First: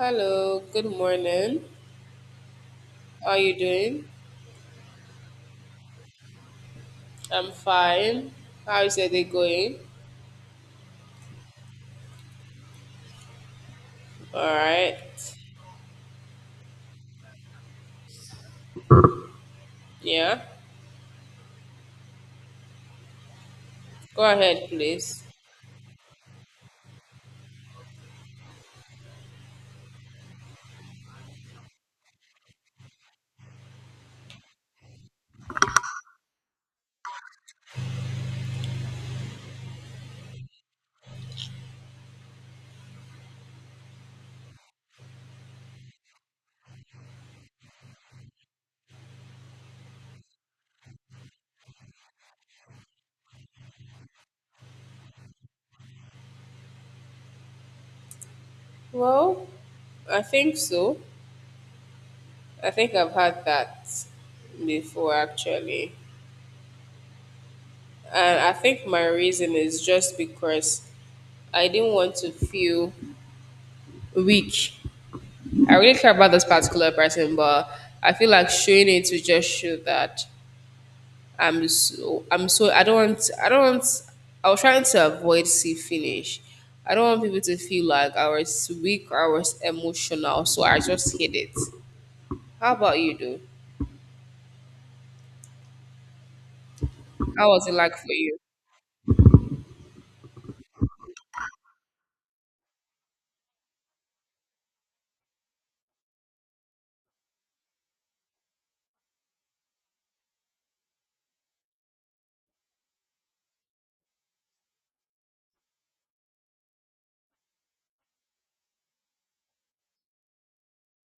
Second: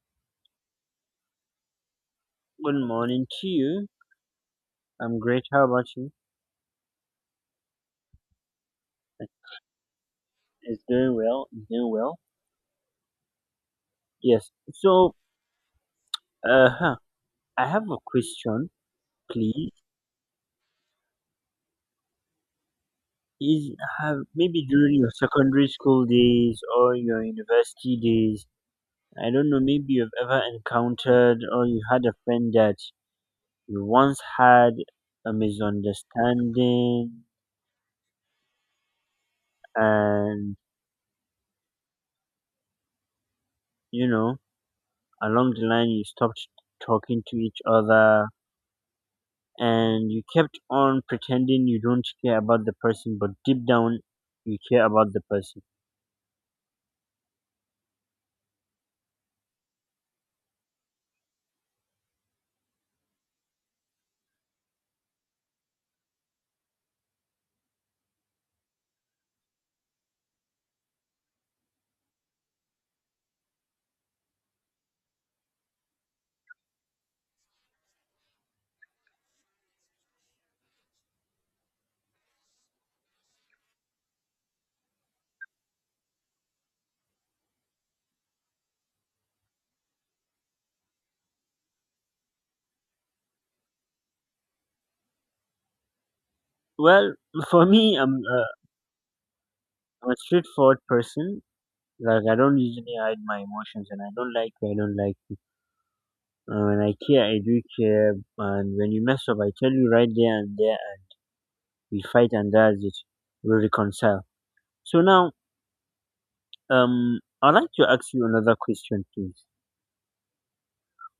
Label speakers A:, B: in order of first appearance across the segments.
A: Hello, good morning.
B: Good morning
A: How are
B: to
A: you
B: you.
A: doing?
B: I'm great. How about you?
A: I'm fine. How's your day
B: It-
A: going?
B: It's doing well. It's doing well.
A: All
B: Yes.
A: right.
B: So, uh, huh, I have a question, please.
A: Yeah.
B: Is
A: Go
B: have maybe
A: ahead,
B: during your
A: please.
B: secondary school days or your university days, I don't know, maybe you've ever encountered or you had a friend that you once had a misunderstanding and, you know, along the line you stopped talking to each other and you kept on pretending you don't care about the person, but deep down you care about the person.
A: Well, I think so. I think I've had that before, actually. And I think my reason is just because I didn't want to feel weak. I really care about this particular person, but I feel like showing it to just show that I'm so I don't want I was trying to avoid see finish. I don't want people to feel like I was weak or I was emotional, so I just hid it. How about you though?
B: Well,
A: How
B: for
A: was it
B: me,
A: like for
B: I'm
A: you?
B: a, I'm a straightforward person. Like I don't usually hide my emotions, and I don't like you. When I care, I do care, and when you mess up, I tell you right there and there. We fight, and that's it. We reconcile. So now, I'd like to ask you another question, please.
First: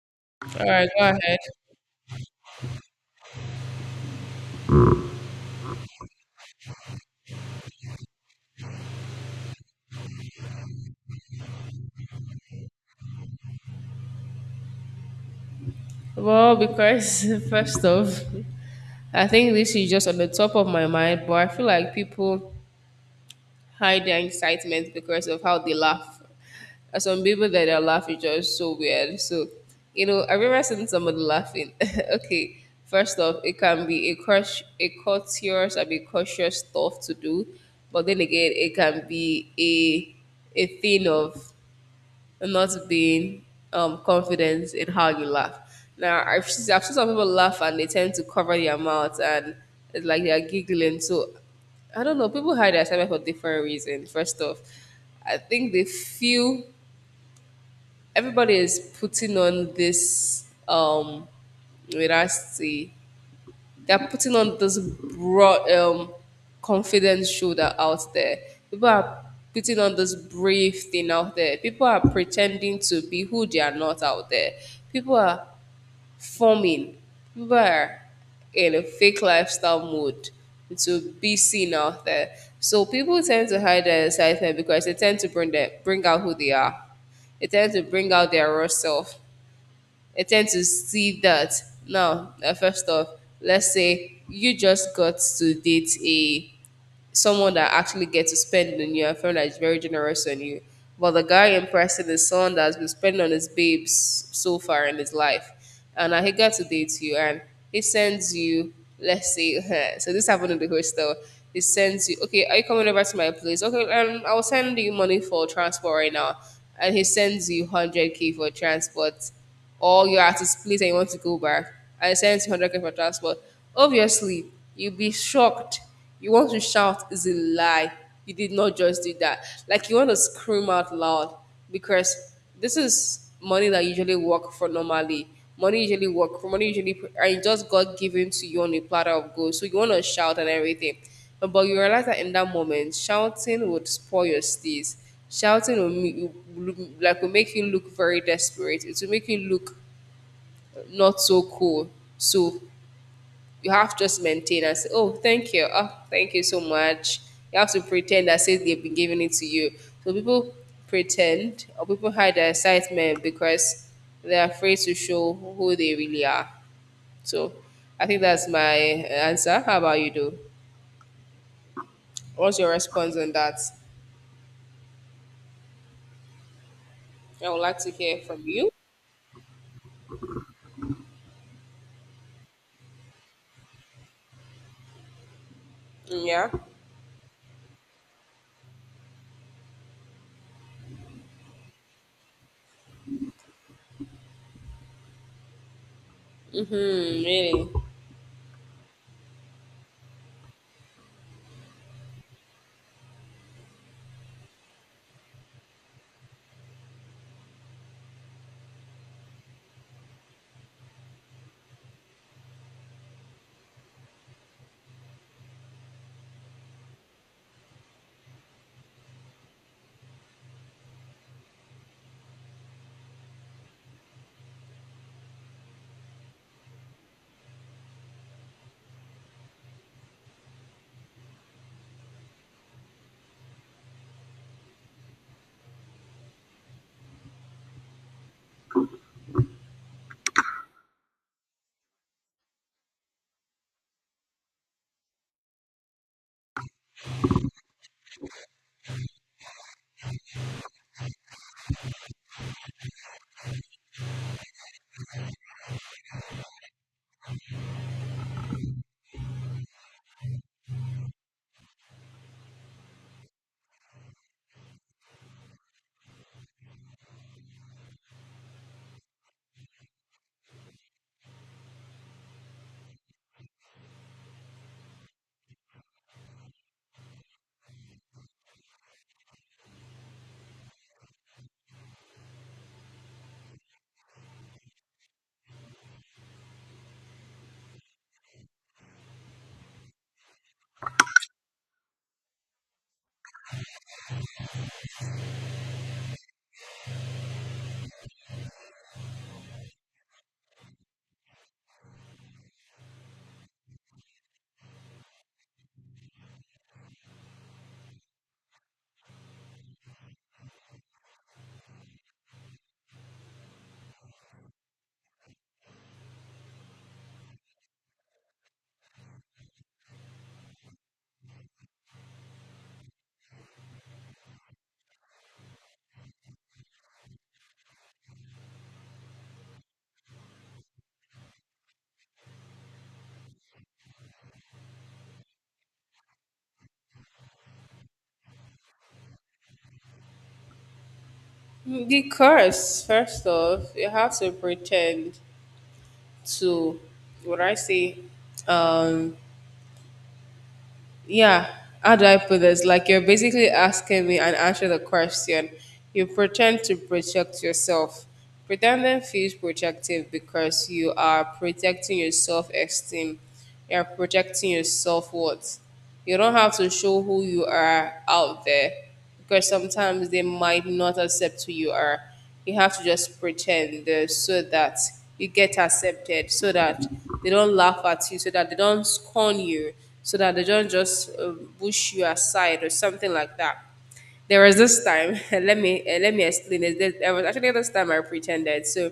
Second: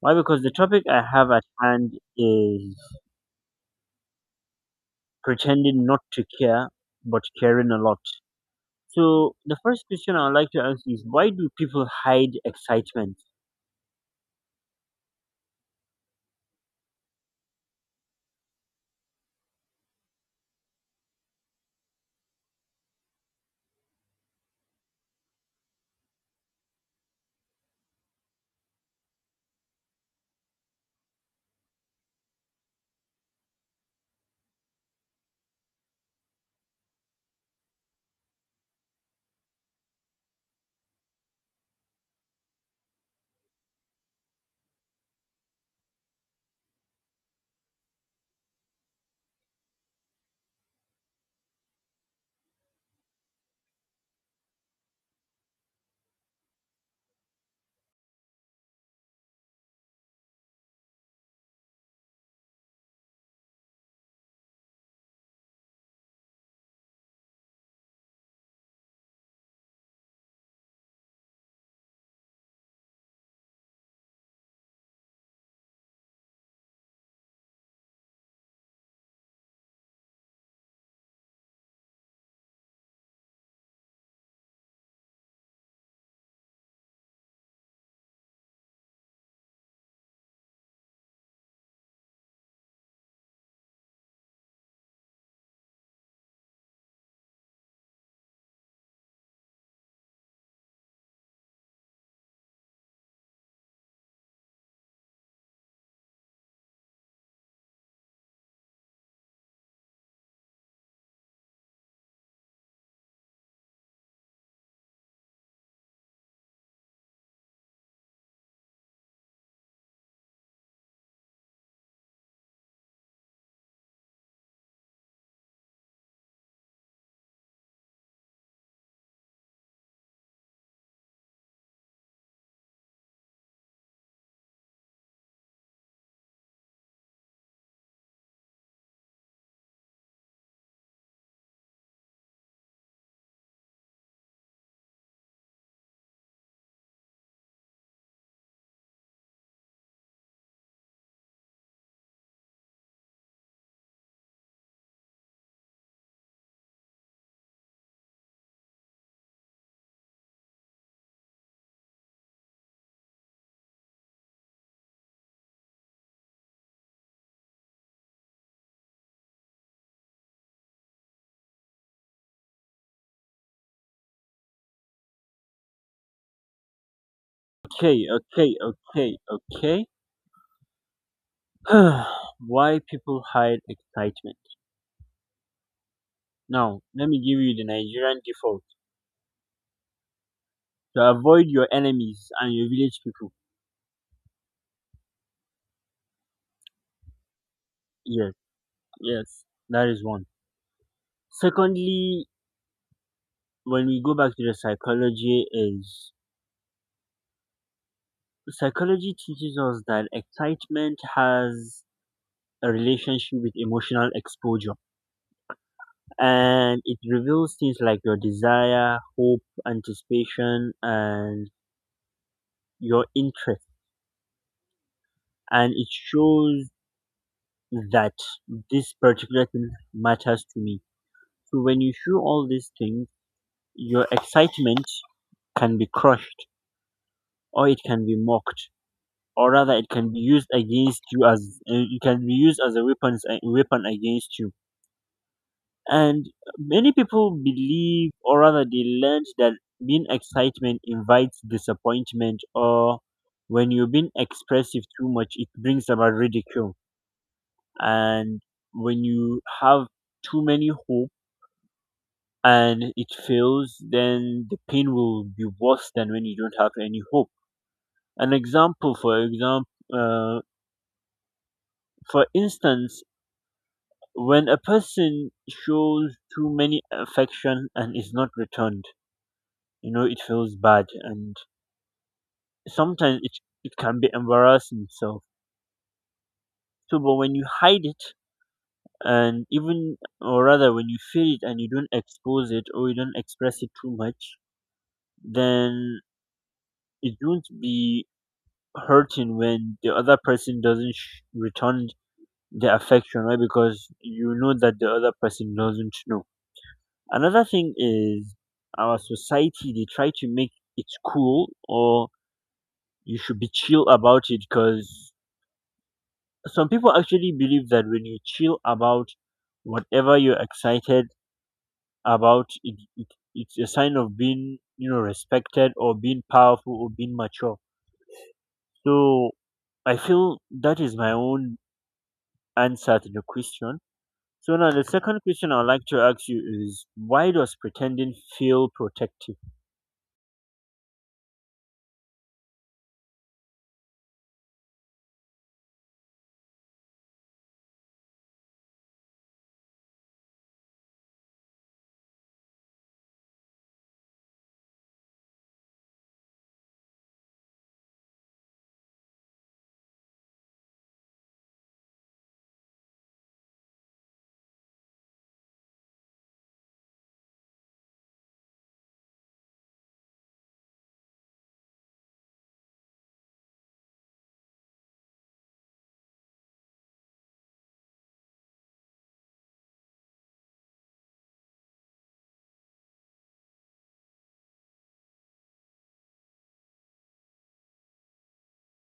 B: Why? Because the topic
A: Alright,
B: I
A: go
B: have
A: ahead.
B: at hand is pretending not to care but caring a lot. So the first question I'd like to ask is, why do people hide excitement?
A: Well, because first off, I think this is just on the top of my mind, but I feel like people hide their excitement because of how they laugh. Some people that are laughing just so weird. So, you know, I remember seeing somebody laughing. Okay, first off, it can be a crush, a courteous, and be cautious stuff to do, but then again, it can be a thing of and not being confident in how you laugh. Now, have seen some people laugh and they tend to cover their mouth and it's like they're giggling. So, I don't know. People hide their excitement for different reasons. First off, I think they feel everybody is putting on this um, wait, I see they're putting on this broad confidence shoulder out there. People are putting on this brave thing out there. People are pretending to be who they are not out there. People are forming. People are in a fake lifestyle mode to be seen out there. So people tend to hide their excitement because they tend to bring their, bring out who they are. They tend to bring out their raw self. I tend to see that now. First off, let's say you just got to date a someone that actually gets to spend on you and someone that is very generous on you. But the guy in person is someone that has been spending on his babes so far in his life. And he got to date you and he sends you, let's say, so this happened in the hostel. He sends you, okay, are you coming over to my place? Okay, I'll send you money for transport right now. And he sends you 100K for transport or you're at his place, and you want to go back and send 100K for transport, obviously you'll be shocked you want to shout is a lie. You did not just do that. Like you want to scream out loud because this is money that usually work for normally. Money usually work for money usually and it just got given to you on a platter of gold. So you want to shout and everything, but you realize that in that moment, shouting would spoil your stays. Will like will make you look very desperate. It will make you look not so cool. So you have to just maintain and say, oh, thank you. Oh, thank you so much. You have to pretend as if they've been giving it to you. So people pretend or people hide their excitement because they're afraid to show who they really are. So I think that's my answer. How about you, though? What's your response on that? I would like to
B: Okay,
A: hear from
B: okay,
A: you.
B: okay, okay. Why people hide excitement?
A: Mm, yeah.
B: Now, let me give you the Nigerian default. To avoid your enemies and your village people.
A: Mm-hmm, really?
B: Yes, yes, that is one. Secondly, when we go back to the psychology, is psychology teaches us that excitement has a relationship with emotional exposure, and it reveals things like your desire, hope, anticipation, and your interest. And it shows that this particular thing matters to me. So when you show all these things, your excitement can be crushed, or it can be mocked, or rather it can be used against you as it can be used as a weapon against you. And many people believe, or rather, they learned that being excitement invites disappointment, or when you're being expressive too much, it brings about ridicule. And when you have too many hope and it fails, then the pain will be worse than when you don't have any hope. An example, for example, uh, for instance, when a person shows too many affection and is not returned, it feels bad, and sometimes it can be embarrassing itself. So, but when you hide it, and even, or rather, when you feel it and you don't expose it or you don't express it too much, then it won't be hurting when the other person doesn't return the affection, right? Because you know that the other person doesn't know. Another thing is, our society, they try to make it cool, or you should be chill about it, because some people actually believe that when you chill about whatever you're excited about it, it's a sign of being, respected, or being powerful, or being mature. So I feel that is my own answer to the question. So now the second question I'd like to ask you is, why does pretending feel protective?
A: Mm, because, first off, you have to pretend to, what I say, um, yeah, how do I put this, like you're basically asking me and answer the question. You pretend to protect yourself. Pretending feels protective because you are protecting your self-esteem. You're protecting your self-worth. You don't have to show who you are out there because sometimes they might not accept who you are. You have to just pretend so that you get accepted, so that they don't laugh at you, so that they don't scorn you, so that they don't just push you aside or something like that. There was this time. Let me explain this. There was actually this time I pretended. So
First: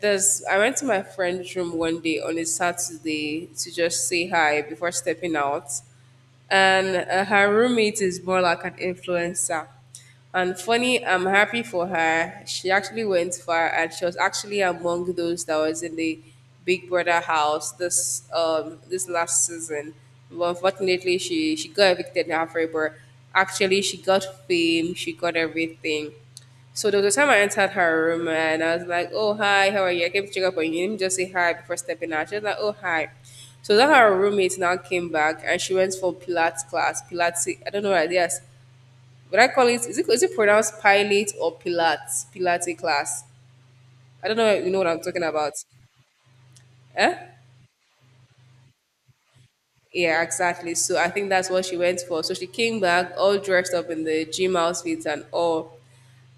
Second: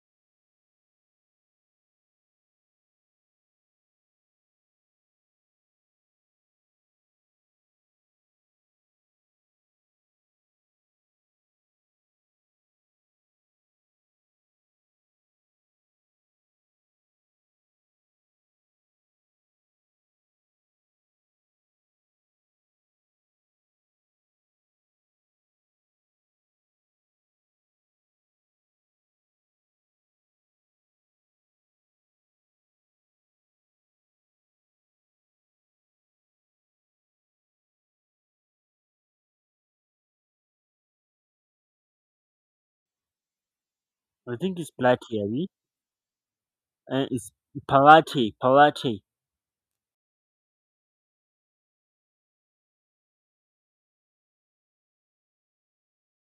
A: there's I went to my friend's room one day on a Saturday to just say hi before stepping out and her roommate is more like an influencer. And funny, I'm happy for her. She actually went far, and she was actually among those that was in the Big Brother house this this last season. But unfortunately, she got evicted in her favor. Actually, she got fame. She got everything. So there was a time I entered her room and I was like, "Oh hi, how are you? I came to check up on you. You didn't just say hi before stepping out." She was like, "Oh hi." So then her roommate now came back and she went for Pilates class. Pilates, I don't know what it is. What I call it is it is it pronounced Pilate or Pilates? Pilates class. I
B: I
A: don't know.
B: think
A: If
B: it's
A: you know what I'm talking
B: plateary,
A: about?
B: and it's
A: Eh?
B: palate palate.
A: Yeah, exactly. So I think that's what she went for. So she came back all dressed up in the gym outfits and all.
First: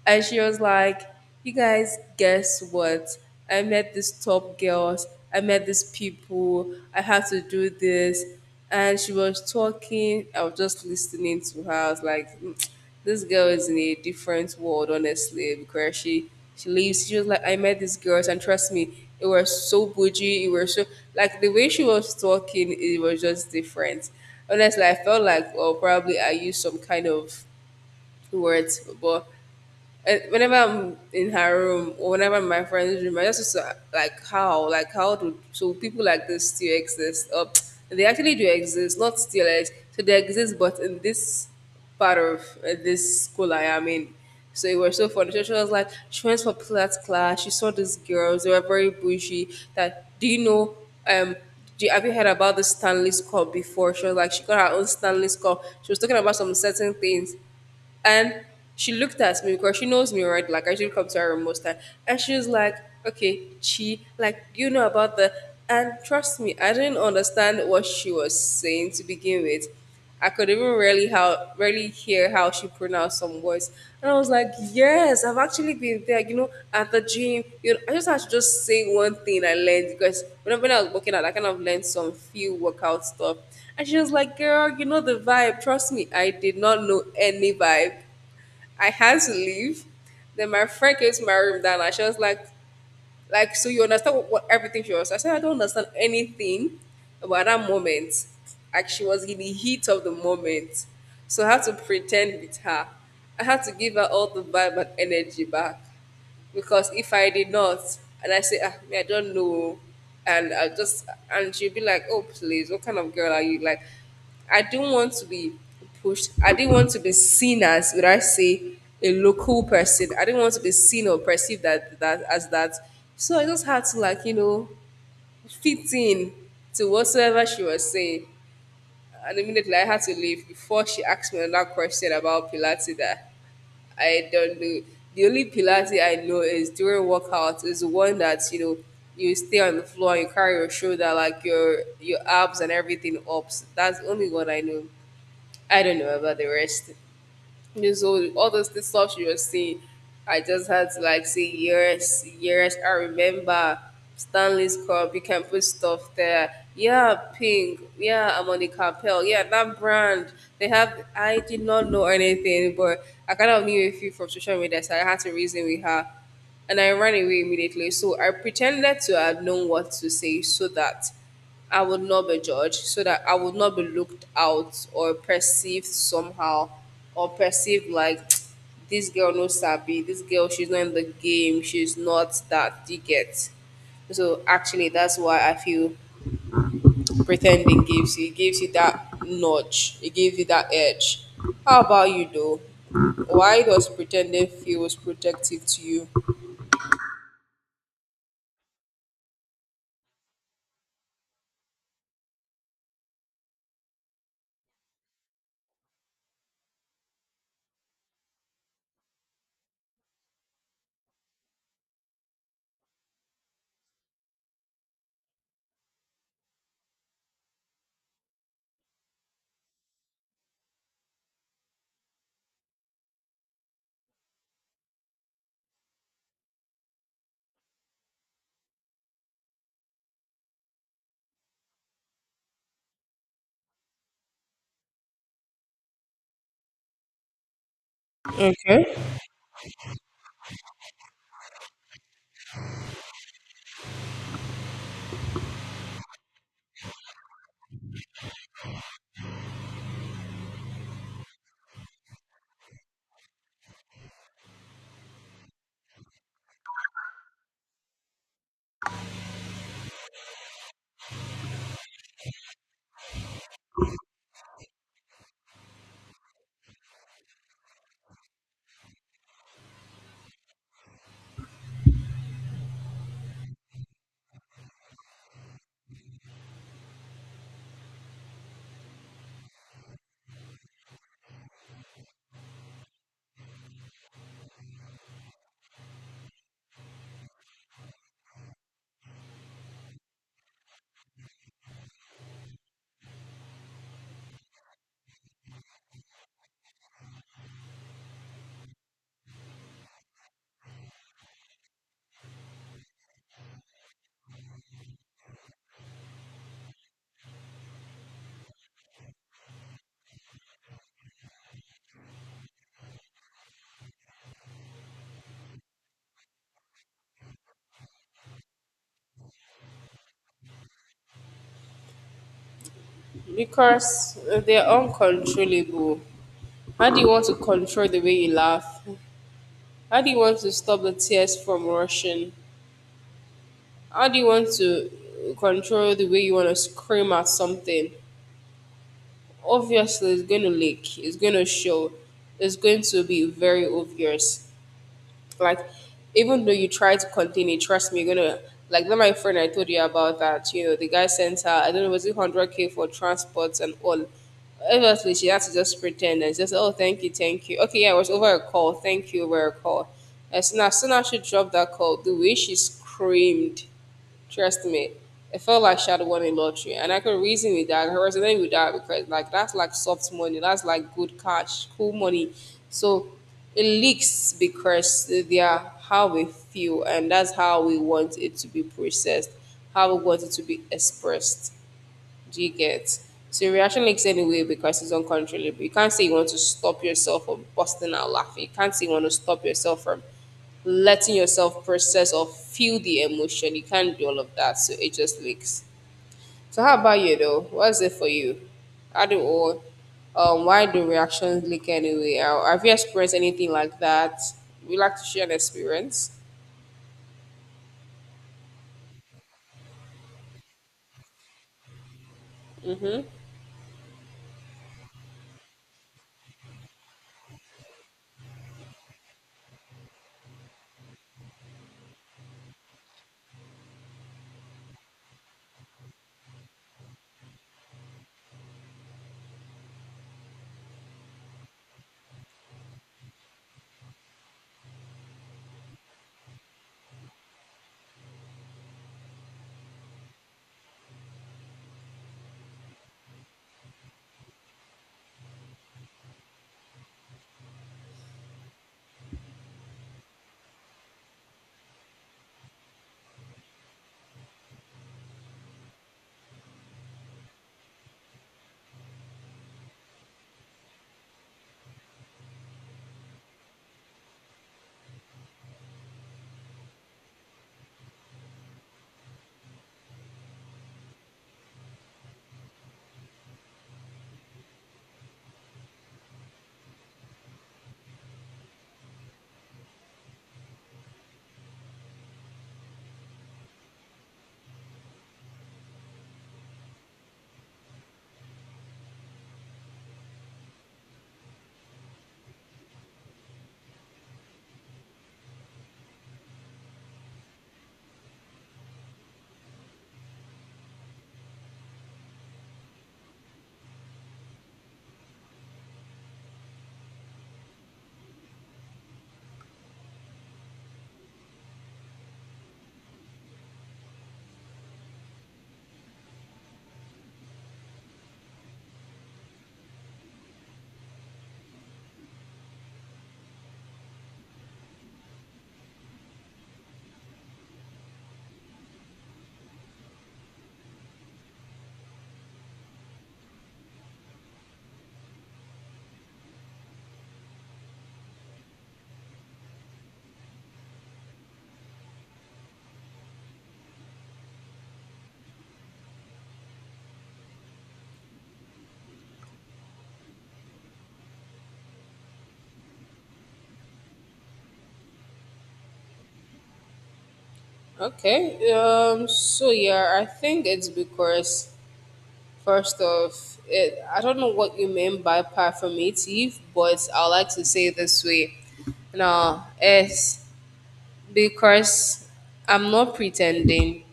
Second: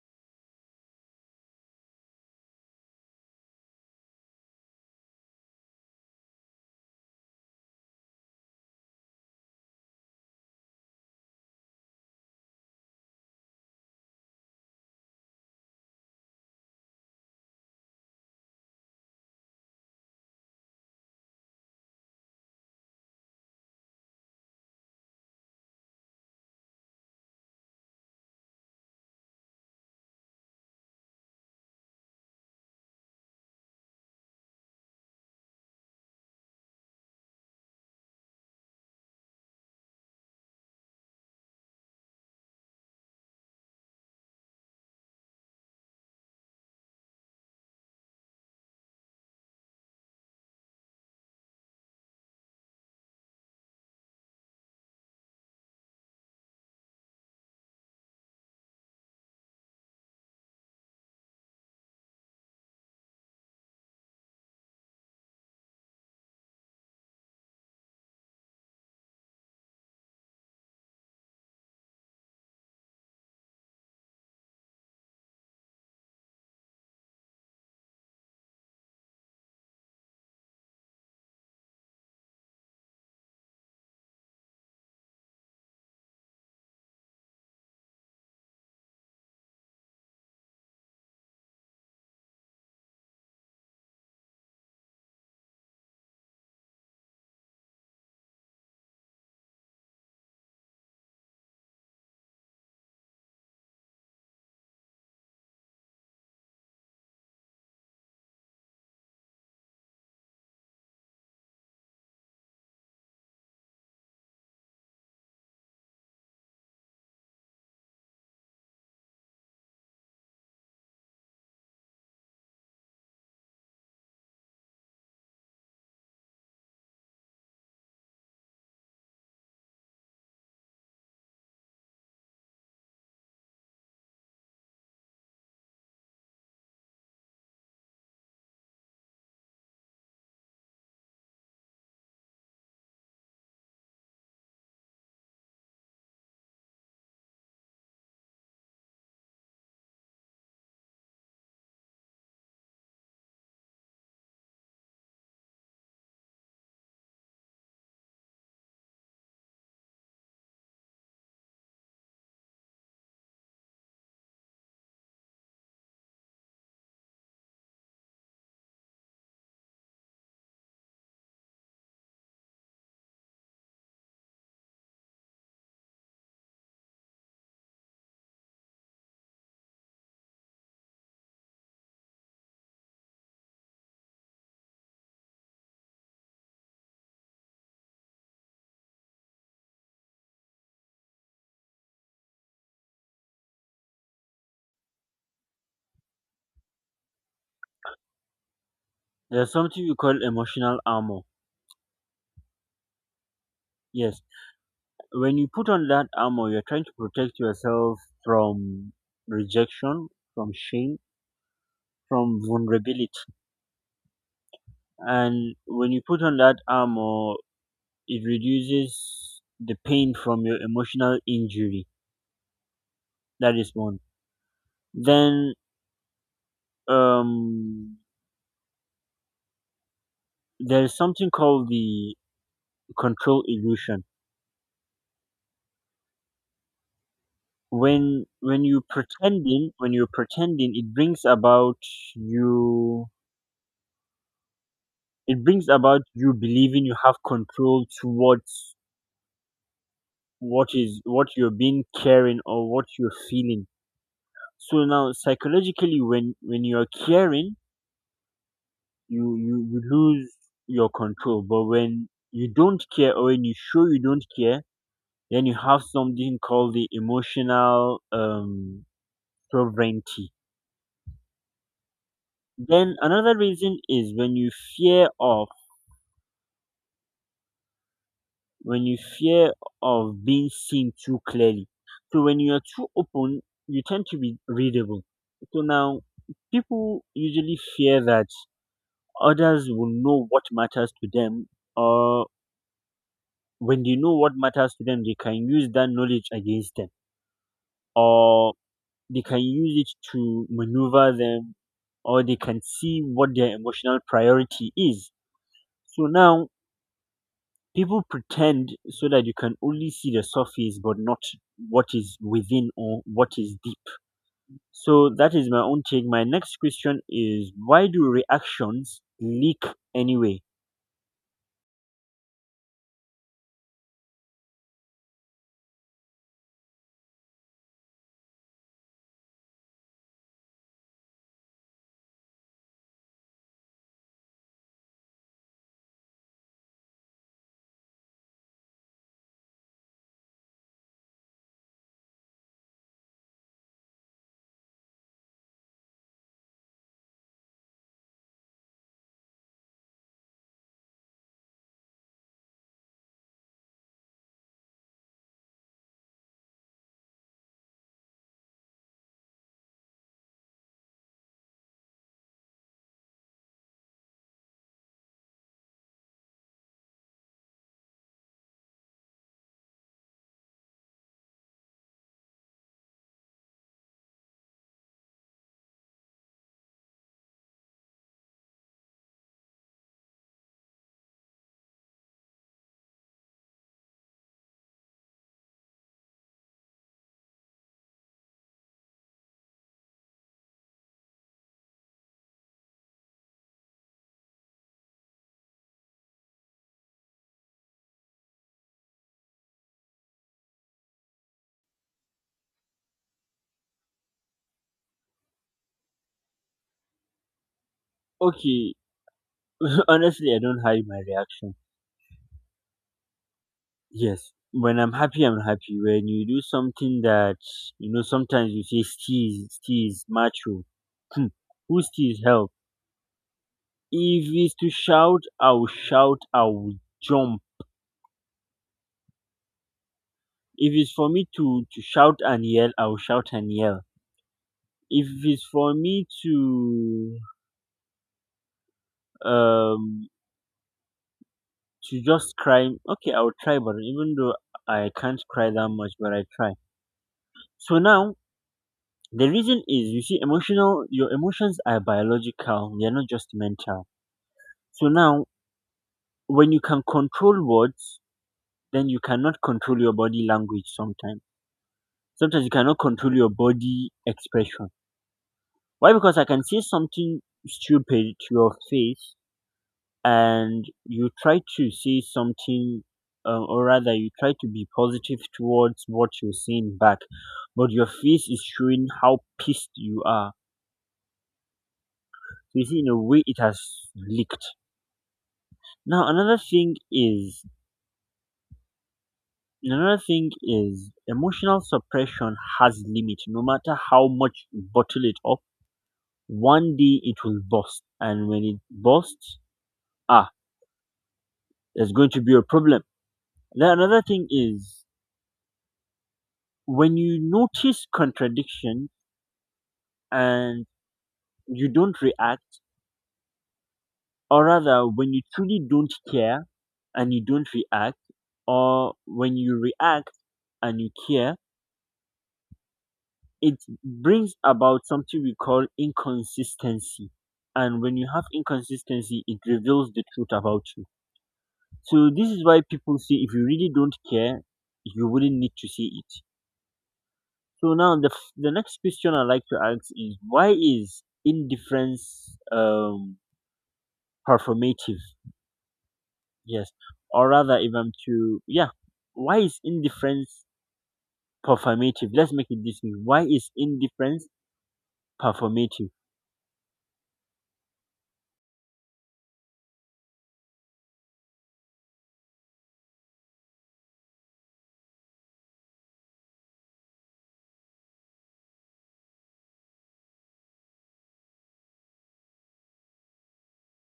A: And she was like, "You guys, guess what? I met these top girls. I met these people. I had to do this." And she was talking. I was just listening to her. I was like, "Mm, this girl is in a different world," honestly, because she leaves. She was like, I met these girls. And trust me, it was so bougie. It was so, like, the way she was talking, it was just different. Honestly, I felt like, well, probably I used some kind of words, but and whenever I'm in her room or whenever I'm in my friend's room, I just used to like how do so people like this still exist? Or they actually do exist, not still exist. So they exist, but in this part of this school I am in. So it was so funny. So she was like, she went for Pilates class. She saw these girls. They were very bougie. That do you know? Um, do you, have you heard about the Stanley's Cup before? She was like, she got her own Stanley's Cup. She was talking about some certain things. And she looked at me because she knows me already. Like I usually come to her most time, and she was like, "Okay, she like you know about the." And trust me, I didn't understand what she was saying to begin with. I could even really how really hear how she pronounced some words. And I was like, yes, I've actually been there, you know, at the gym. You know, I just had to just say one thing I learned because whenever when I was working out, I kind of learned some few workout stuff. And she was like, girl, you know the vibe. Trust me, I did not know any vibe. I had to leave. Then my friend came to my room, and she was like, so you understand what everything she was. I said, I don't understand anything about that moment. Like, she was in the heat of the moment. So I had to pretend with her. I had to give her all the vibe and energy back because if I did not, and I say, ah, me, I don't know, and I just, and she'll be like, oh, please, what kind of girl are you? Like, I didn't want to be pushed. I didn't want to be seen as, would I say, a local person. I didn't want to be seen or perceived that as that. So I just had to, like, you know, fit in to whatsoever she was saying. And immediately I had to leave before she asked me another question about Pilates there. I don't do. The only Pilates I know is during workouts is the one that you know you stay on the floor and you carry your shoulder like your abs and everything up. That's the only one I know. I don't know about the rest. Yeah, so all those things stuff you were saying, I just had to like say yes, yes. I remember Stanley's Cup. You can put stuff there. Yeah, Pink. Yeah, I'm Capel. Yeah, that brand. They have. I did not know anything, but I kind of knew a few from social media, so I had to reason with her, and I ran away immediately. So I pretended to have known what to say so that I would not be judged, so that I would not be looked out or perceived somehow, or perceived like this girl no sabi, this girl she's not in the game, she's not that you get. So actually, that's why I feel pretending gives you that nudge, it gives you that edge. How about you though? Why does pretending feels protective to you?
B: There's something we call emotional armor. Yes, when you put on that armor, you're trying to protect yourself from rejection, from shame, from vulnerability. And when you put on that armor, it reduces the pain from your emotional injury. That is one. Then, um, there's something called the control illusion. When you're pretending, it brings about you. It brings about you believing you have control towards what you're being caring or what you're feeling. So now, psychologically, when you're caring, you lose your control. But when you don't care, or when you show you don't care, then you have something called the emotional sovereignty. Then another reason is fear of when you fear of being seen too clearly. So when you are too open, you tend to be readable. So now, people usually fear that others will know what matters to them, or when they know what matters to them, they can use that knowledge against them, or they can use it to maneuver them, or they can see what their emotional priority is. So now, people pretend so that you can only see the surface but not what is within or what is deep. So that is my own take. My next question is, why do reactions leak anyway?
A: Because they're uncontrollable. How do you want to control the way you laugh? How do you want to stop the tears from rushing? How do you want to control the way you want to scream at something? Obviously, it's going to leak, it's going to show, it's going to be very obvious. Like, even though you try to contain it, trust me, you're gonna like that. My friend I told you about that. You know, the guy sent her. I don't know, was it 100K for transports and all. Obviously, she had to just pretend and just oh, thank you, thank you. Okay, yeah, it was over a call. Thank you over a call. As soon as she dropped that call, the way she screamed. Trust me, it felt like she had won a lottery, and I could reason with that. I could resonate with that because like that's like soft money, that's like good cash, cool money. So it leaks because they are how we feel, and that's how we want it to be processed, how we want it to be expressed. Do you get? So your reaction leaks anyway because it's uncontrollable. You can't say you want to stop yourself from busting out laughing. You can't say you want to stop yourself from letting yourself process or feel the emotion. You can't do all of that. So it just leaks. So how about you though? What's it for you? How do all Why do reactions leak anyway? Have you experienced anything like that? Would you like to share an experience?
B: Okay, honestly, I don't hide my reaction.
A: Mm-hmm.
B: Yes, when I'm happy, I'm happy. When you do something that, sometimes you say steez, steez, macho. Hmm, who steez help? If it's to shout, I'll jump. If it's for me to shout and yell, I will shout and yell. If it's for me to um just cry, okay, I will try. But even though I can't cry that much, but I try. So now the reason is, you see, emotional. Your emotions are biological; they're not just mental. So now, when you can control words, then you cannot control your body language. Sometimes you cannot control your body expression. Why? Because I can say something stupid to your face and you try to see something, or rather you try to be positive towards what you're seeing back, but your face is showing how pissed you are. So you see, in a way, it has leaked. Now another thing is, emotional suppression has limit. No matter how much you bottle it up, one day it will burst. And when it bursts, ah, there's going to be a problem. Then another thing is, when you notice contradiction and you don't react, or rather, when you truly don't care and you don't react, or when you react and you care, it brings about something we call inconsistency. And when you have inconsistency, it reveals the truth about you. So, this is why people say, if you really don't care, you wouldn't need to say it. So, now the next question I like to ask is, why is indifference performative? Yes, or rather, even to, yeah, why is indifference performative? Let's make it this way. Why is indifference performative?
A: Okay. So yeah, I think it's because. First off, it, I don't know what you mean by performative, but I like to say it this way. Now, it's because I'm not pretending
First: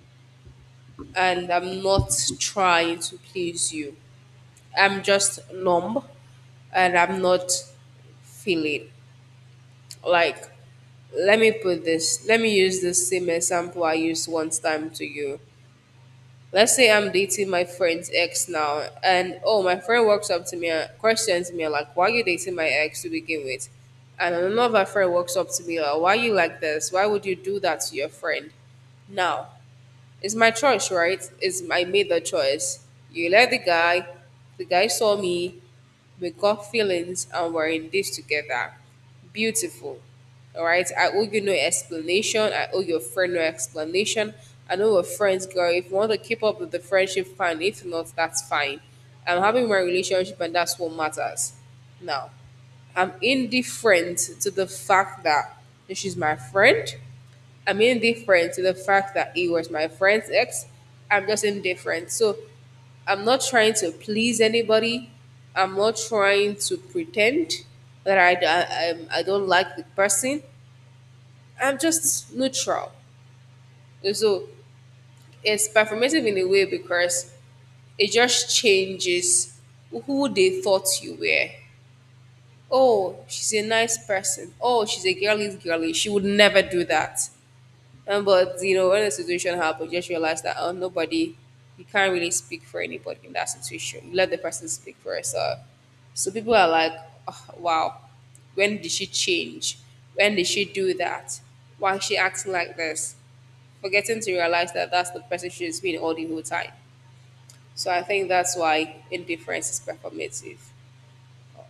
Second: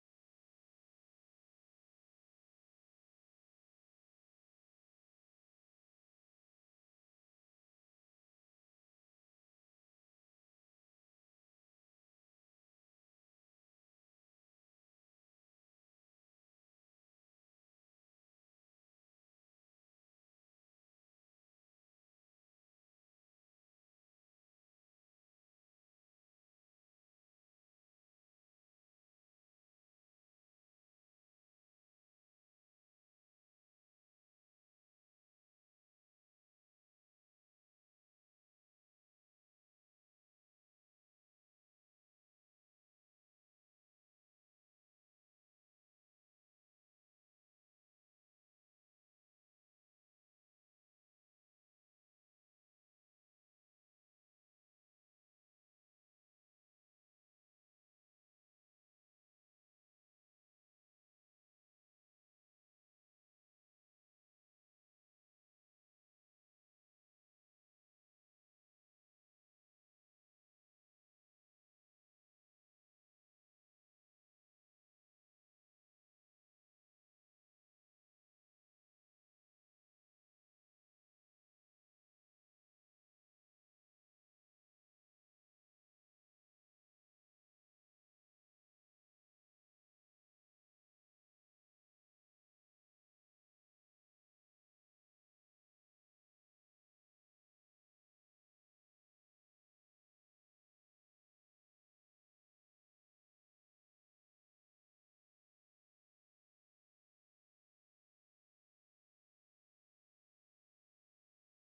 A: and I'm not trying to please you. I'm just numb and I'm not feeling. Like, let me put this, let me use the same example I used once time to you. Let's say I'm dating my friend's ex now, and oh, my friend walks up to me and questions me like, "Why are you dating my ex to begin with?" And another friend walks up to me like, "Why you like this? Why would you do that to your friend?" Now, it's my choice, right? It's I made the choice. You let the guy. The guy saw me. We got feelings and we're in this together. Beautiful. All right. I owe you no explanation. I owe your friend no explanation. I know we're friends, girl. If you want to keep up with the friendship, fine. If not, that's fine. I'm having my relationship and that's what matters. Now, I'm indifferent to the fact that she's my friend. I'm indifferent to the fact that he was my friend's ex. I'm just indifferent. So I'm not trying to please anybody. I'm not trying to pretend that I don't like the person. I'm just neutral. And so it's performative in a way because it just changes who they thought you were. Oh, she's a nice person. Oh, she's a girly girly. She would never do that. But you know, when the situation happened, just realize that oh, nobody, you can't really speak for anybody in that situation. You let the person speak for herself. So people are like, oh, wow, when did she change? When did she do that? Why is she acting like this? Forgetting to realize that that's the person she's been all the whole time. So I think that's why indifference is performative.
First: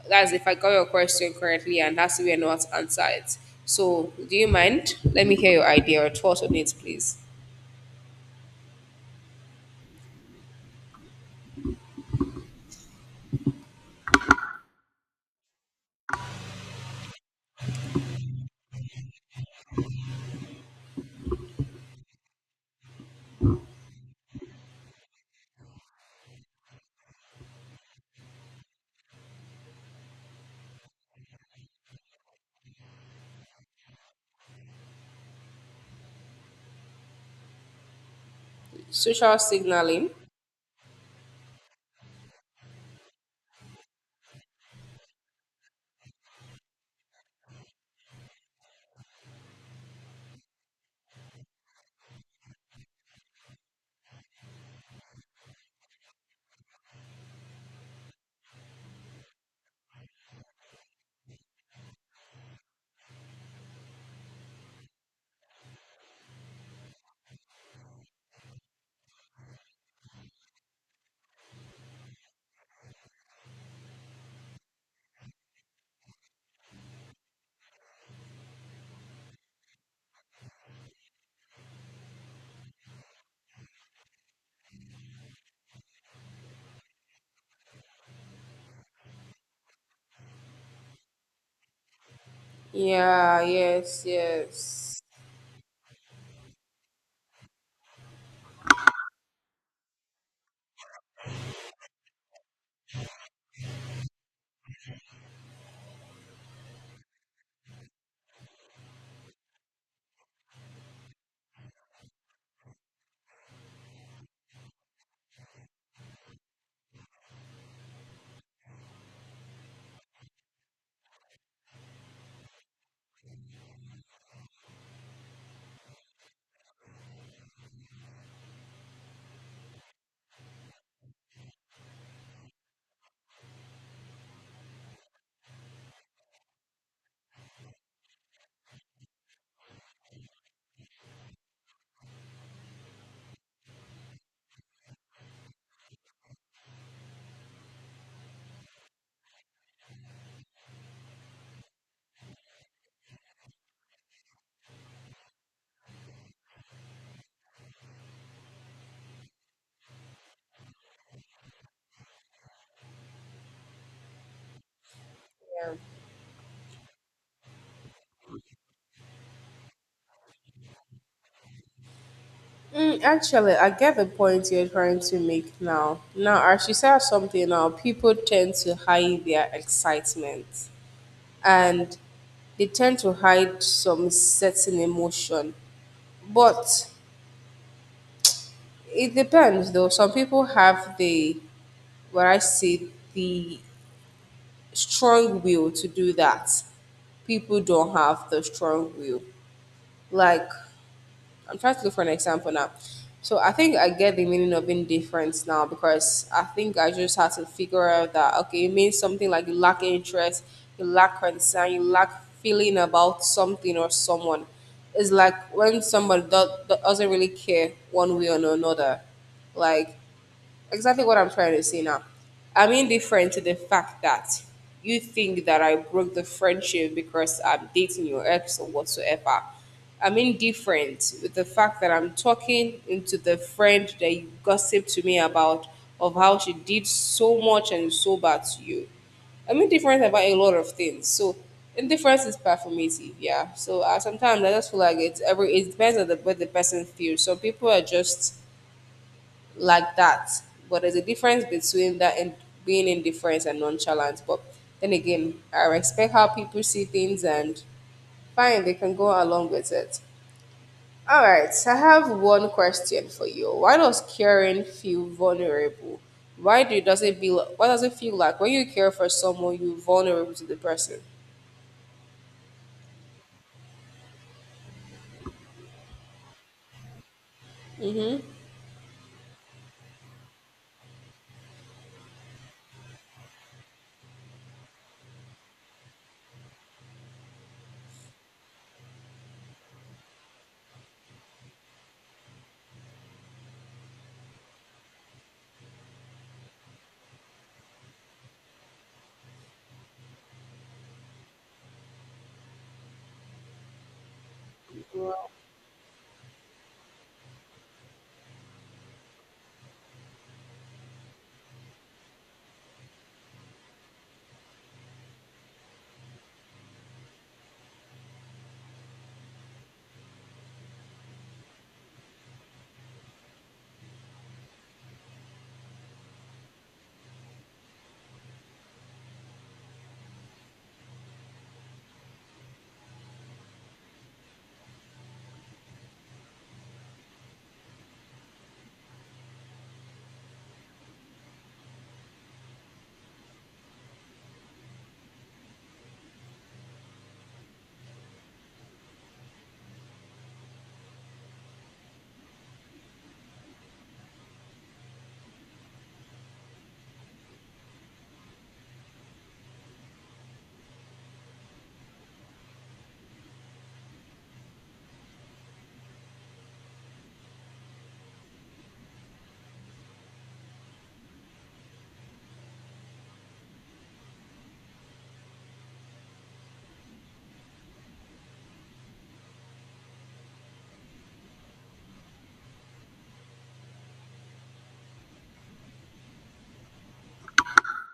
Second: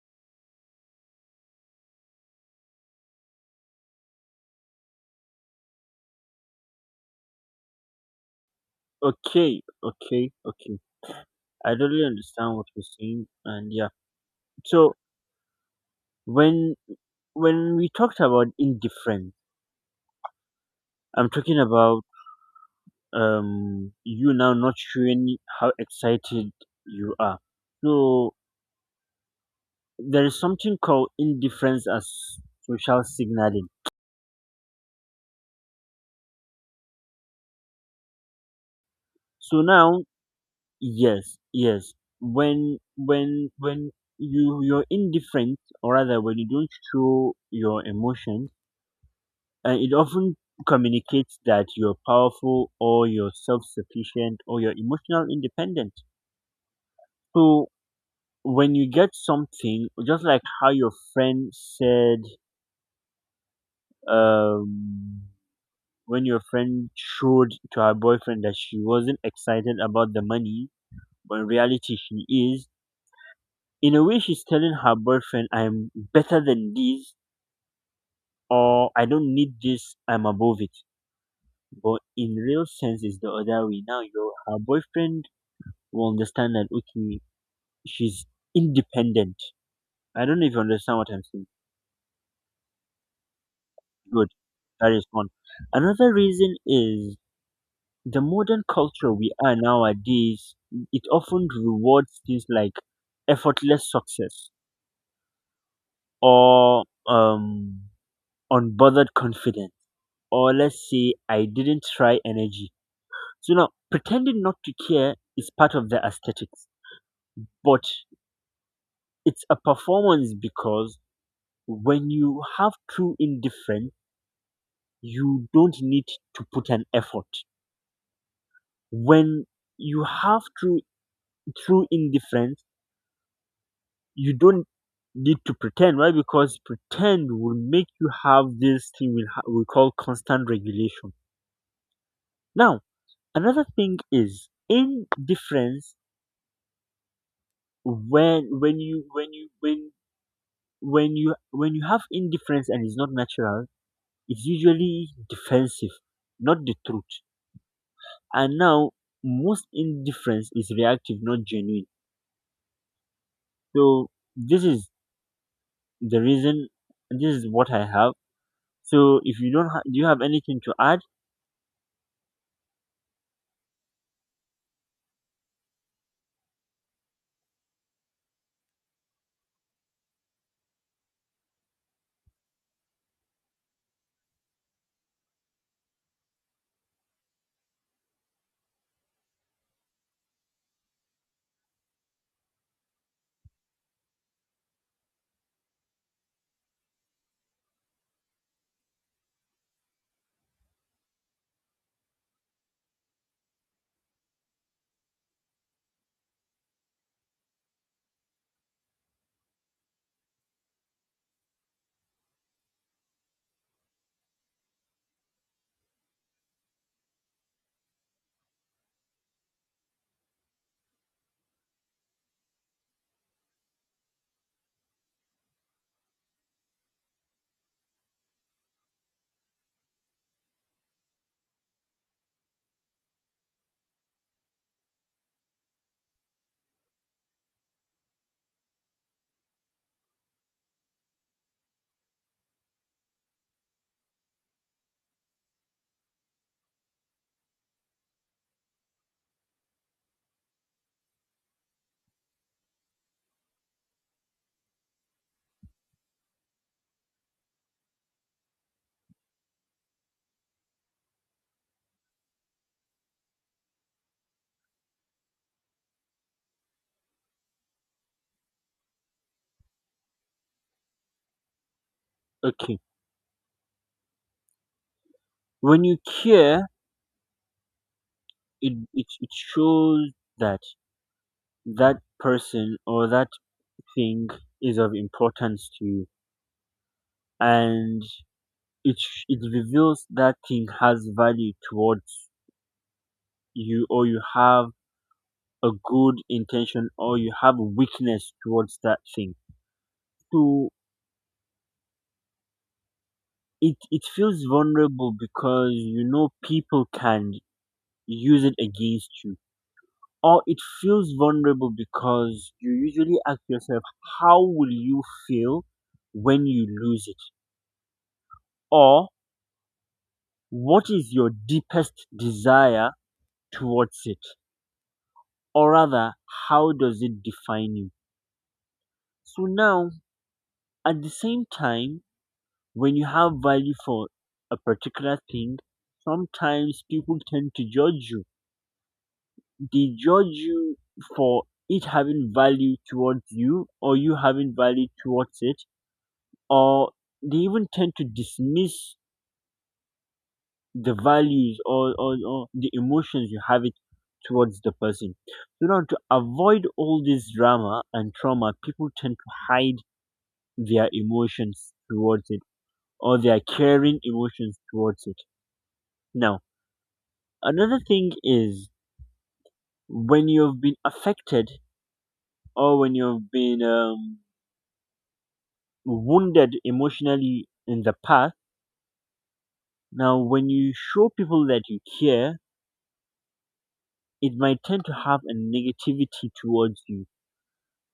A: That's if I got your question correctly, and that's we are not answered. So do you mind? Let me hear your idea or thoughts on it, please.
B: Okay, okay, okay. I totally understand what you're saying, and yeah. So when when we talked about indifference, I'm talking about you now not showing how excited you are. So there is something called indifference as social signaling.
A: Social
B: So now,
A: signaling.
B: yes, yes. When you you're indifferent, or rather, when you don't show your emotions, and it often communicates that you're powerful or you're self-sufficient or you're emotional independent. So when you get something, just like how your friend said, um, when your friend showed to her boyfriend that she wasn't excited about the money, but in reality she is. In a way, she's telling her boyfriend, I'm better than this, or I don't need this, I'm above it. But in real sense, it's the other way. Now, your her boyfriend will understand that, okay, she's independent. I don't know if you understand what I'm saying.
A: Yeah, yes,
B: Good. That
A: yes.
B: is one. Another reason is the modern culture we are nowadays, it often rewards things like effortless success, or unbothered confidence, or let's say, I didn't try energy. So now, pretending not to care is part of the aesthetics, but it's a performance, because when you have true indifference, you don't need to put an effort. When you have true indifference, you don't need to pretend, right? Because pretend will make you have this thing we call constant regulation. Now, another thing is indifference, when when you when you when when you have indifference and it's not natural, it's usually defensive, not the truth. And now, most indifference is reactive, not genuine. So, this is
A: Yeah.
B: the reason. This is what I have. So, if you don't ha- do you have anything to add?
A: Mm, actually, I get the point you're trying to make now. Now, as you said something now, people tend to hide their excitement and they tend to hide some certain emotion. But it depends though. Some people have the, what I say, the strong will to do that people don't have the strong will. Like, I'm trying to look for an example now. So I think I get the meaning of indifference now because I think I just had to figure out that okay, it means something like you lack interest, you lack concern, you lack feeling about something or someone. It's like when somebody doesn't really care one way or another. Like exactly what I'm trying to say now. I'm indifferent to the fact that you think that I broke the friendship because I'm dating your ex or whatsoever. I'm indifferent with the fact that I'm talking into the friend that you gossiped to me about of how she did so much and so bad to you. I'm indifferent about a lot of things. So indifference is performative, yeah. So sometimes I just feel like it's every it depends on the what the person feels. Some people are just like that. But there's a difference between that and being indifferent and nonchalant. But then again, I respect how people see things and fine, they can go along with it. All right, I have one question for you. Why does caring feel vulnerable? Why do does it feel? Why does it feel like when you care for someone, you're vulnerable to the person?
B: Okay, when you care,
A: Mm-hmm.
B: it shows that that person or that thing is of importance to you, and it reveals that thing has value towards you, or you have a good intention, or you have a weakness towards that thing. So it feels vulnerable, because you know people can use it against you. Or it feels vulnerable because you usually ask yourself, how will you feel when you lose it? Or what is your deepest desire towards it? Or rather, how does it define you? So now, at the same time, when you have value for a particular thing, sometimes people tend to judge you. They judge you for it having value towards you, or you having value towards it, or they even tend to dismiss the values, or the emotions you have it towards the person. So now, to avoid all this drama and trauma, people tend to hide their emotions towards it, or their caring emotions towards it. Now, another thing is, when you've been affected, or when you've been wounded emotionally in the past, now when you show people that you care, it might tend to have a negativity towards you.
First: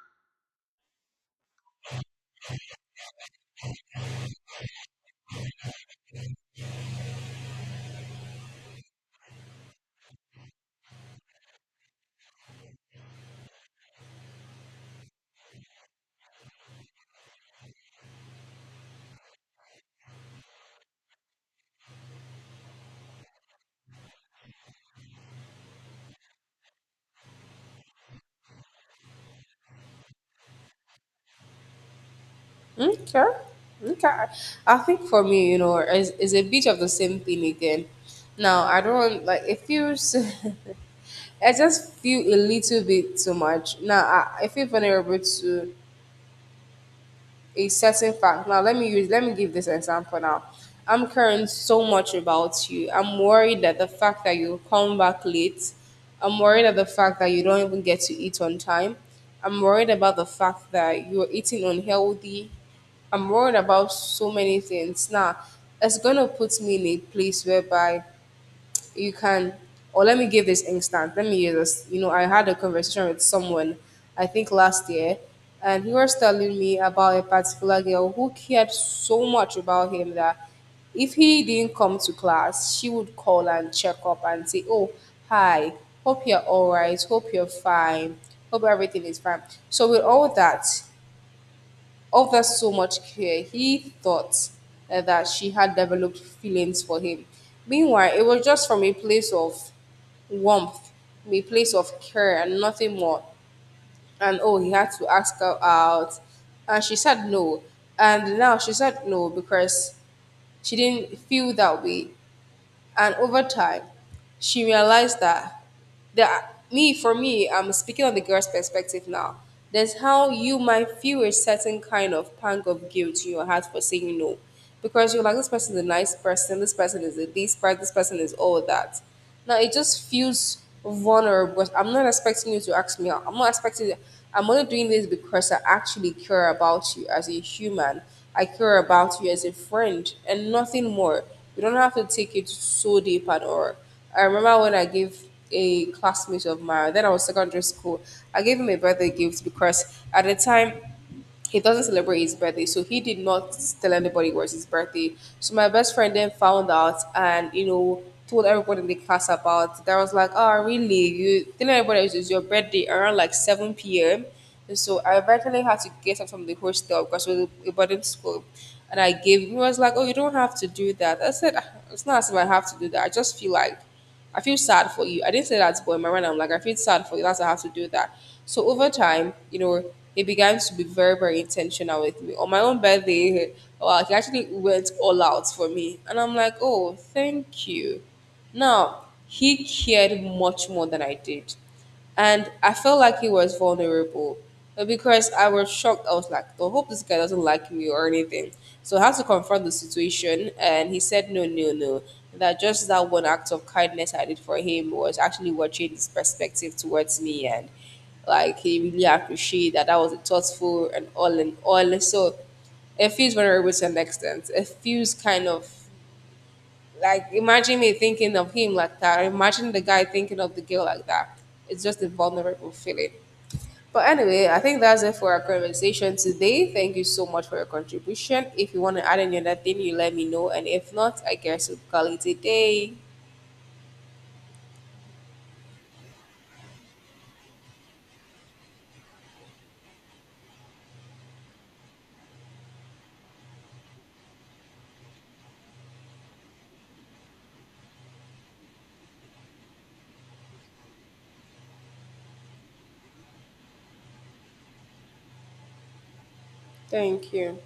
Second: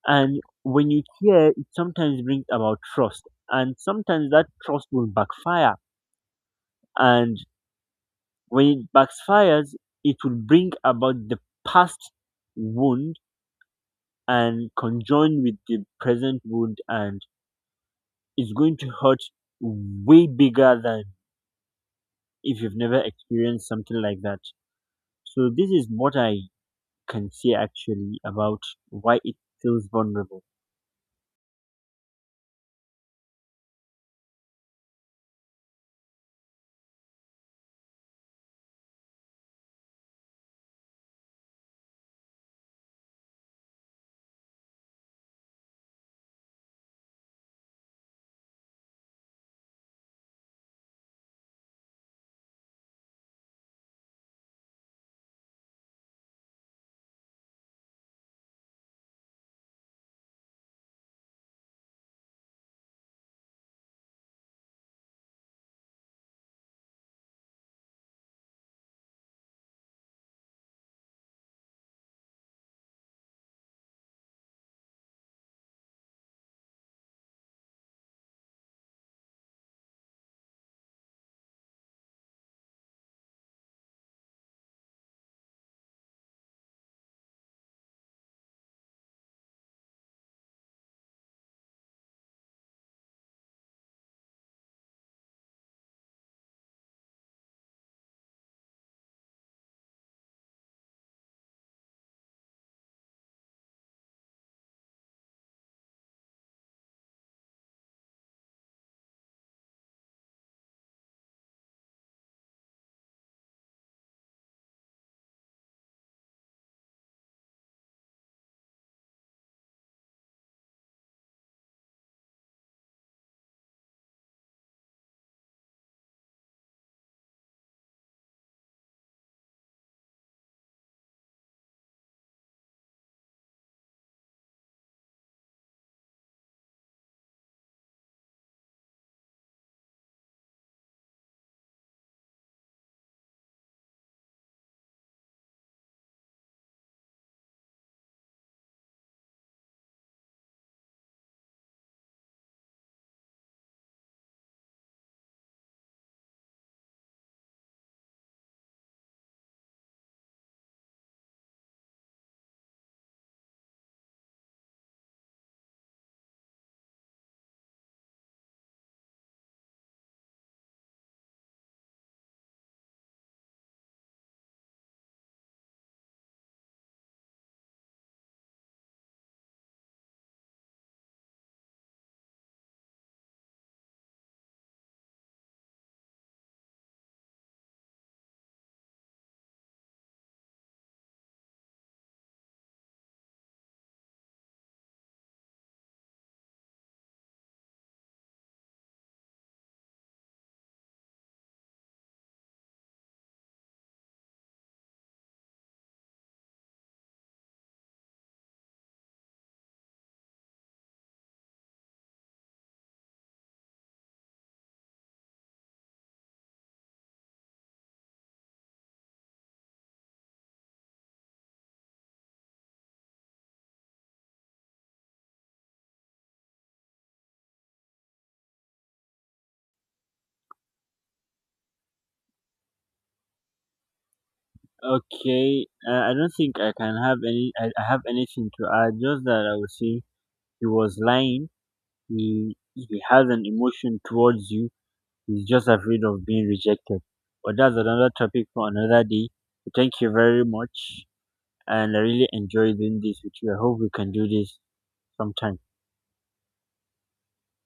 B: And when you care, it sometimes brings about trust. And sometimes that trust will backfire. And when it backfires, it will bring about the past wound, and conjoined with the present wound, and it's going to hurt way bigger than if you've never experienced something like that. So this is what I can say actually about why it feels vulnerable.
A: Okay. Okay. I think for me, you know, it's a bit of the same thing again. Now, I don't like it feels. I just feel a little bit too much. Now I feel vulnerable to a certain fact. Now let me use let me give this example now. I'm caring so much about you. I'm worried that the fact that you come back late, I'm worried at the fact that you don't even get to eat on time. I'm worried about the fact that you're eating unhealthy. I'm worried about so many things. Now, it's gonna put me in a place whereby you can or let me give this instance let me use this. You know, I had a conversation with someone I think last year, and he was telling me about a particular girl who cared so much about him that if he didn't come to class she would call and check up and say, oh, hi, hope you're all right, hope you're fine, hope everything is fine. So with all that, oh, that so much care. He thought that she had developed feelings for him. Meanwhile, it was just from a place of warmth, a place of care, and nothing more. And oh, he had to ask her out. And she said no. And now she said no because she didn't feel that way. And over time, she realized that that me for me, I'm speaking on the girl's perspective now. There's how you might feel a certain kind of pang of guilt in your heart for saying no. Because you're like, this person is a nice person, this person is a this person is all that. Now it just feels vulnerable. But I'm not expecting you to ask me out. I'm not expecting you. I'm only doing this because I actually care about you as a human. I care about you as a friend, and nothing more. You don't have to take it so deep at all. I remember when I gave a classmate of mine, then I was secondary school. I gave him a birthday gift because at the time he doesn't celebrate his birthday, so he did not tell anybody it was his birthday. So my best friend then found out and you know told everybody in the class about. That was like, oh really? You telling everybody it was your birthday around like 7 p.m. And so I eventually had to get up from the hostel because we were a boarding school. And I gave him, he was like, "Oh, you don't have to do that." I said, "Ah, it's not as if I have to do that. I just feel like." I feel sad for you. I didn't say that to him. I rather I'm like, I feel sad for you. That's why I have to do that. So over time, you know, he began to be very, very intentional with me. On my own birthday, well, he actually went all out for me. And I'm like, oh, thank you. Now, he cared much more than I did. And I felt like he was vulnerable. But because I was shocked, I was like, I hope this guy doesn't like me or anything. So I had to confront the situation. And he said, no, no, no. That just that one act of kindness I did for him was actually what changed his perspective towards me. And like, he really appreciated that I was thoughtful and all and all. So it feels vulnerable to an extent. It feels kind of like imagine me thinking of him like that. Or imagine the guy thinking of the girl like that. It's just a vulnerable feeling. But anyway, I think that's it for our conversation today. Thank you so much for your contribution. If you want to add any other thing, you let me know. And if not, I guess we'll call it a day.
B: Okay, I don't think I can have any. I have anything to add. Just that I would say he was lying. He has an emotion towards you. He's just afraid of being rejected. But that's another topic for another day. Thank you very much. And I really enjoy doing this with you. I hope we can do this sometime.
A: Thank you.